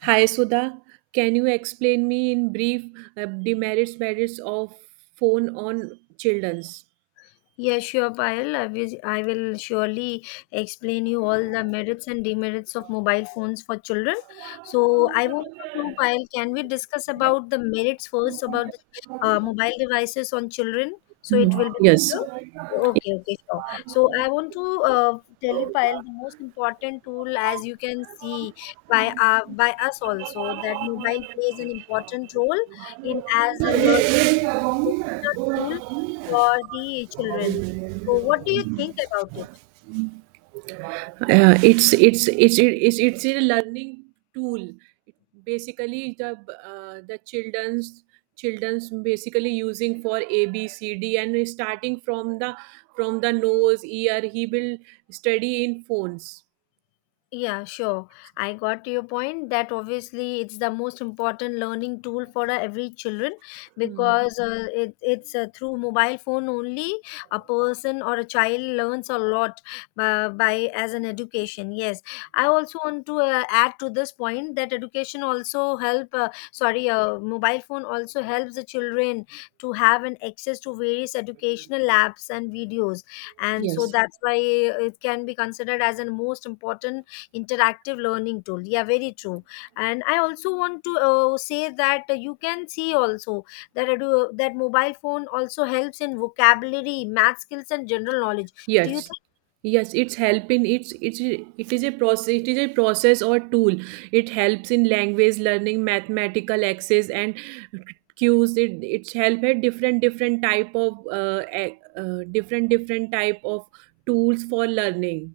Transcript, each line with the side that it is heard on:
right: Hi Sudha, can you explain me in brief demerits merits of phone on childrens?
left: Yeah, sure, Payal. I will surely explain you all the merits and demerits of mobile phones for children. So I want to know, Payal, can we discuss about the merits first about the mobile devices on children? So it
right: Mhm.
left: will be
right: Yes.
left: better. Okay, okay, sure. So I want to tell you, Payal, the most important tool, as you can see by us also, that mobile plays an important role in as a learning educational tool for the children. So, what do you think about it?
right: It's a learning tool. Basically, the childrens childrens basically using for ABCD and starting from the nose ear he will study in phones.
left: Yeah, sure. I got to your point that obviously it's the most important learning tool for every children
right: Hmm.
left: because it, it's through mobile phone only a person or a child learns a lot by as an education. Yes, I also want to add to this point that education also help. Mobile phone also helps the children to have an access to various educational apps and videos, and so
right: Yes.
left: that's why it can be considered as a most important interactive learning tool. Yeah, very true. And I also want to say that you can see also that I do, that mobile phone also helps in vocabulary, math skills and general knowledge. Do you?
right: Yes, yes, it's helping. It's it is a process. It is a process or tool. It helps in language learning, mathematical access, and cues. It it's help at different type of different type of tools for learning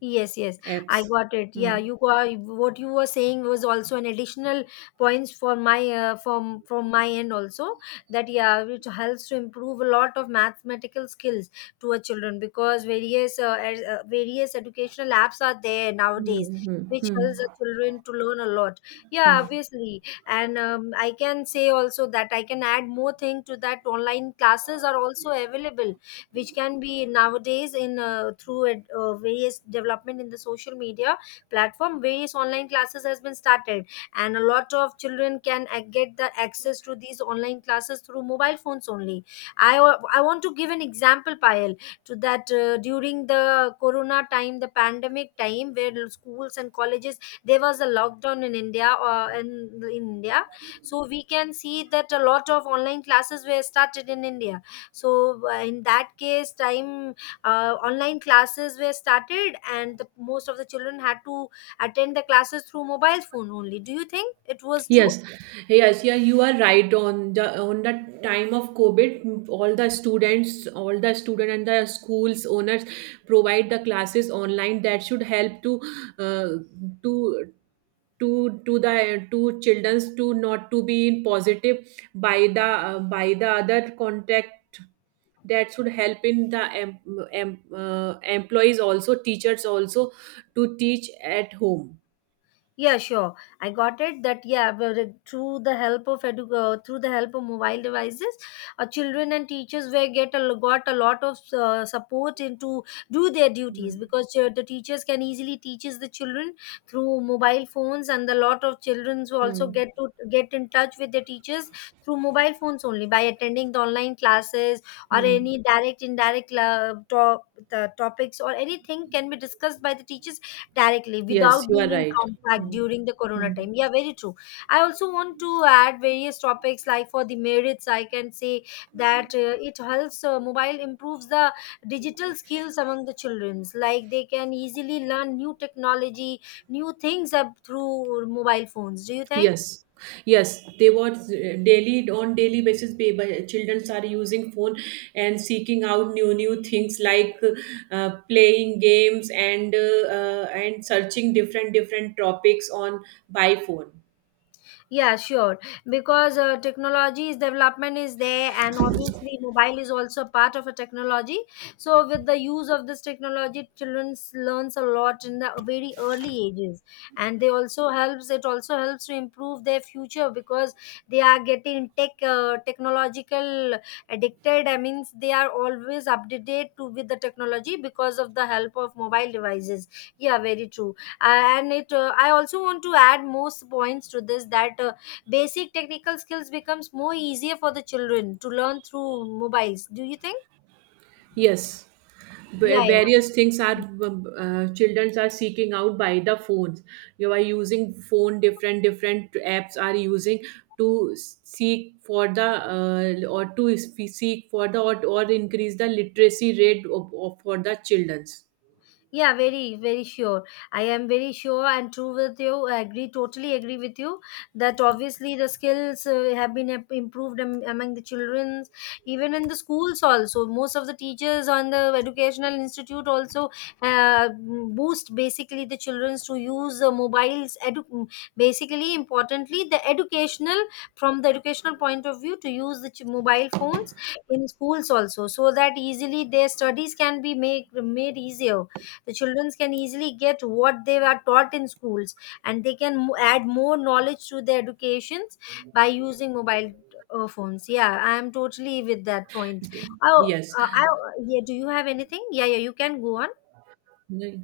left: Yes, yes, I
right: apps.
left: got it. Yeah,
right: Hmm.
left: you got what you were saying was also an additional points for my from my end also, that yeah, which helps to improve a lot of mathematical skills to our children because various educational apps are there nowadays,
right: Hmm. Hmm.
left: which
right: Hmm.
left: helps the children to learn a lot. Yeah,
right: Hmm.
left: obviously, and I can say also that I can add more thing to that. Online classes are also available which can be nowadays in various development in the social media platform. Various online classes has been started, and a lot of children can get the access to these online classes through mobile phones only. I want to give an example, Payal, to that during the corona time, the pandemic time, where schools and colleges, there was a lockdown in India, in India. So we can see that a lot of online classes were started in India. So in that case time, online classes were started and the most of the children had to attend the classes through mobile phone only. Do you think it was true?
right: Yes, yes, yeah, you are right. On the on the time of COVID, all the students, all the student and the schools owners provide the classes online. That should help to uh, to to the to childrens to not to be in positive by the other contact. That should help in the employees also, teachers also, to teach at home.
left: Yeah, sure. I got it that yeah, but through the help of through the help of mobile devices, children and teachers were get a, got a lot of support into do their duties,
right: Hmm.
left: because the teachers can easily teaches the children through mobile phones, and a lot of children also get
right: Hmm.
left: to get in touch with their teachers through mobile phones only by attending the online classes, or
right: Hmm.
left: any direct indirect the topics or anything can be discussed by the teachers directly without
right: Yes, you are
left: being in
right: right.
left: contact
right: Mm.
left: during the corona
right: Mm.
left: time. Yeah, very true. I also want to add various topics like for the merits. I can say that it helps mobile improves the digital skills among the childrens, like they can easily learn new technology, new things up through mobile phones. Do you think?
right: Yes, yes, they were daily on daily basis. Children are using phone and seeking out new things like playing games and searching different topics on by phone.
left: Yeah, sure. Because technology's development is there, and obviously, mobile is also part of a technology. So, with the use of this technology, children learns a lot in the very early ages, and they also helps. It also helps to improve their future because they are getting technological addicted. I mean, they are always updated to with the technology because of the help of mobile devices. Yeah, very true. And it I also want to add most points to this, that basic technical skills becomes more easier for the children to learn through mobiles. Do you think?
right: Yes,
left: Yeah, yeah.
right: various things are. Children are seeking out by the phones. You are using phone, different apps are using to seek for the or to seek for the, or increase the literacy rate of, for the childrens.
left: Yeah, very, very sure. I am very sure and true with you. I agree, totally agree with you that obviously the skills have been improved among the children, even in the schools also. Most of the teachers on the educational institute also uh, boost basically the children to use the mobiles. Basically, importantly, the educational, from the educational point of view, to use the mobile phones in schools also, so that easily their studies can be make, made easier, the children can easily get what they were taught in schools, and they can add more knowledge to their educations by using mobile phones. Yeah, I am totally with that point. Oh,
right: Yes.
left: I, yeah, do you have anything? Yeah, yeah, you can go on.
right: Right.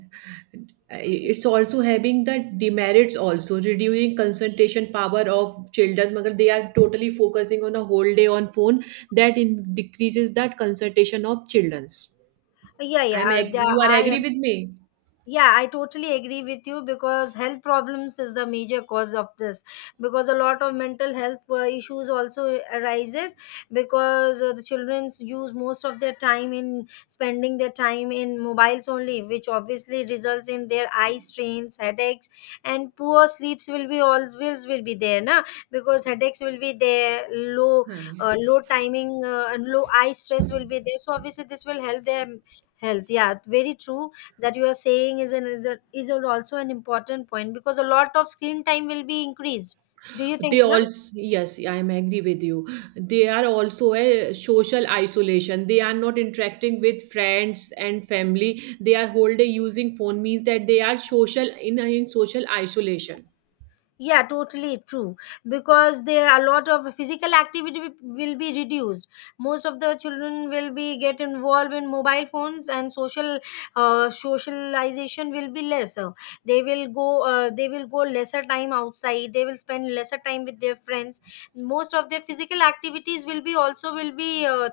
right: It's also having the demerits also, reducing concentration power of children, but they are totally focusing on a whole day on phone. That in decreases that concentration of children's.
left: Yeah, yeah,
right: You are
left: I.
right: agree with me?
left: Yeah, I totally agree with you because health problems is the major cause of this, because a lot of mental health issues also arises, because the children use most of their time in spending their time in mobiles only, which obviously results in their eye strains, headaches, and poor sleeps will be always will be there, na. Because headaches will be there, low low timing, and low eye stress will be there, so obviously this will help their health. Yeah, very true, that you are saying is an is, a, is also an important point because a lot of screen time will be increased. Do you
right: They
left: think, na?
right: also, yes, I am agree with you. They are also a social isolation, they are not interacting with friends and family. They are whole day using phone, means that they are social in social isolation.
left: Yeah, totally true. Because there are a lot of physical activity will be reduced. Most of the children will be get involved in mobile phones, and social socialization will be lesser. They will go. They will go lesser time outside. They will spend lesser time with their friends. Most of their physical activities will be also will be. Uh,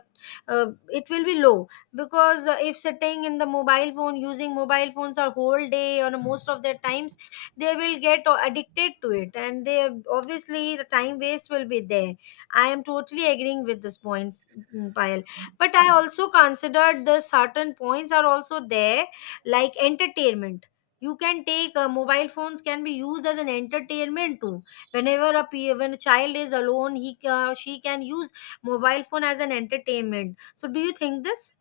left: uh, It will be low, because if sitting in the mobile phone, using mobile phones are whole day on most of their times, they will get addicted to it, and they obviously the time waste will be there. I am totally agreeing with this points, mm, Payal. But I also considered the certain points are also there, like entertainment. You can take mobile phones can be used as an entertainment too, whenever when a child is alone, he she can use mobile phone as an entertainment. So do you think this?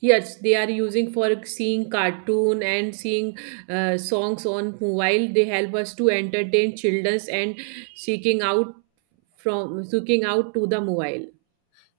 right: Yes, they are using for seeing cartoon and seeing songs on mobile. They help us to entertain children and seeking out from seeking out to the mobile.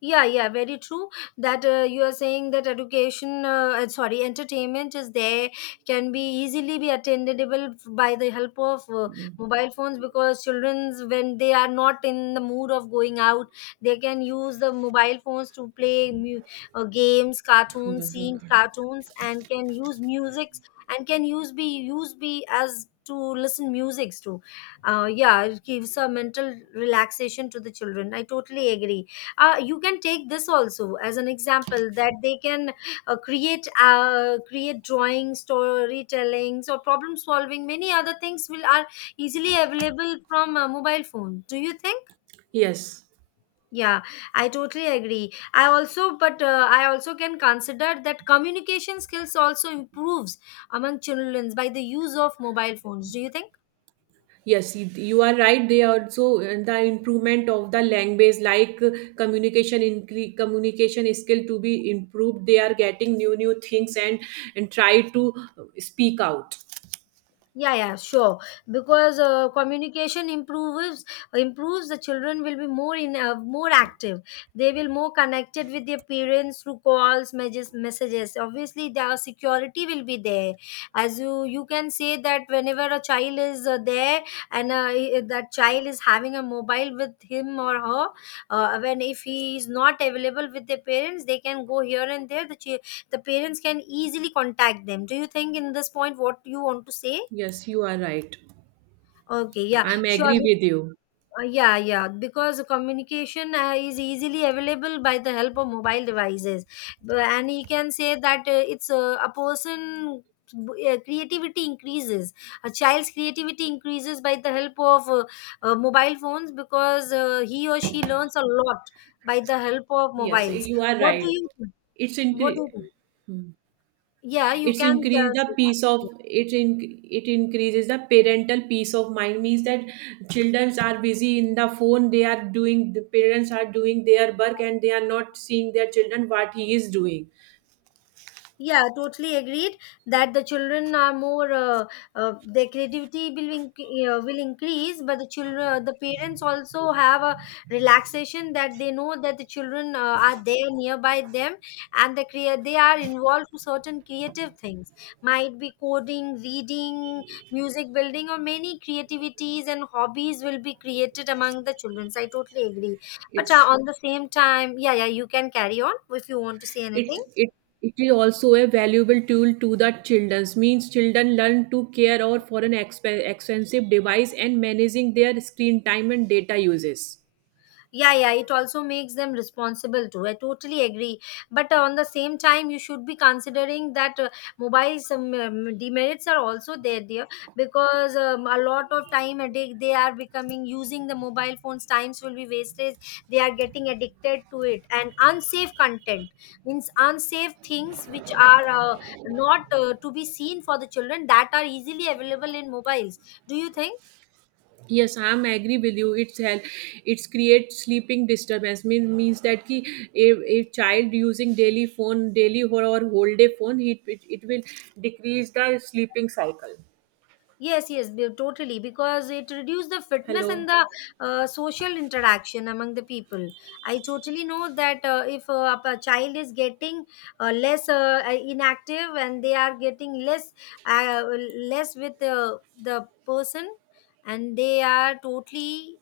left: Yeah, yeah, very true. That you are saying that entertainment is there, can be easily be attainable by the help of mobile phones, because childrens when they are not in the mood of going out, they can use the mobile phones to play games, cartoons,
right: Yes, on
left: seeing
right: card.
left: cartoons, and can use musics, and can use be as to listen musics too. Yeah, it gives a mental relaxation to the children. I totally agree. You can take this also as an example, that they can create drawing, storytellings, or problem solving, many other things will are easily available from a mobile phone. Do you think?
right: yes,
left: Yeah, I totally agree. I also, but I also can consider that communication skills also improves among children by the use of mobile phones. Do you think?
right: yes, you you are right. They are also the improvement of the language, like communication communication skill to be improved. They are getting new things and try to speak out.
left: Yeah, yeah, sure. Because communication improves, improves the children will be more in more active. They will more connected with their parents through calls, messages, messages. Obviously their security will be there. As you can say that whenever a child is there, and that child is having a mobile with him or her, when if he is not available with their parents, they can go here and there, the parents can easily contact them. Do you think in this point what you want to say?
right: Yes, you are right.
left: Okay, yeah,
right: I'm
left: sure.
right: agree with you.
left: Yeah, yeah, because communication is easily available by the help of mobile devices. And he can say that it's a person b- creativity increases. A child's creativity increases by the help of mobile phones, because he or she learns a lot by the help of
right: Yes,
left: mobiles.
right: you are
left: What do
right: right.
left: you think?
right: It's
left: What do
right: incre-
left: you think?
right: Hmm.
left: Yeah, you
right: It's
left: can
right: increase the
left: say
right: peace of
left: that.
right: it in it increases the parental peace of mind, means that children are busy in the phone. They are doing, the parents are doing their work, and they are not seeing their children what he is doing.
left: Yeah, totally agreed that the children are more their creativity will increase, but the children, the parents also have a relaxation that they know that the children are there nearby them, and the they are involved to certain creative things, might be coding, reading, music building, or many creativities and hobbies will be created among the children. So I totally agree. But
right: it's
left: on the same time, yeah, yeah, you can carry on if you want to say
right: it
left: anything.
right: it it is also a valuable tool to the childrens, means children learn to care or for an expensive device and managing their screen time and data uses.
left: Yeah, yeah, it also makes them responsible too. I totally agree. But on the same time, you should be considering that mobiles demerits are also there, dear. Because a lot of time a day, they are becoming using the mobile phones, times will be wasted, they are getting addicted to it, and unsafe content, means unsafe things which are not to be seen for the children, that are easily available in mobiles. Do you think?
right: Yes, I am agree with you. It's help. It's create sleeping disturbance. Means means that ki if a child using daily phone daily or whole day phone, it will decrease the sleeping cycle.
left: Yes, yes, totally. Because it reduces the fitness and
right: Hello.
left: the social interaction among the people. I totally know that if a child is getting less inactive, and they are getting less uh, less with the person, and they are totally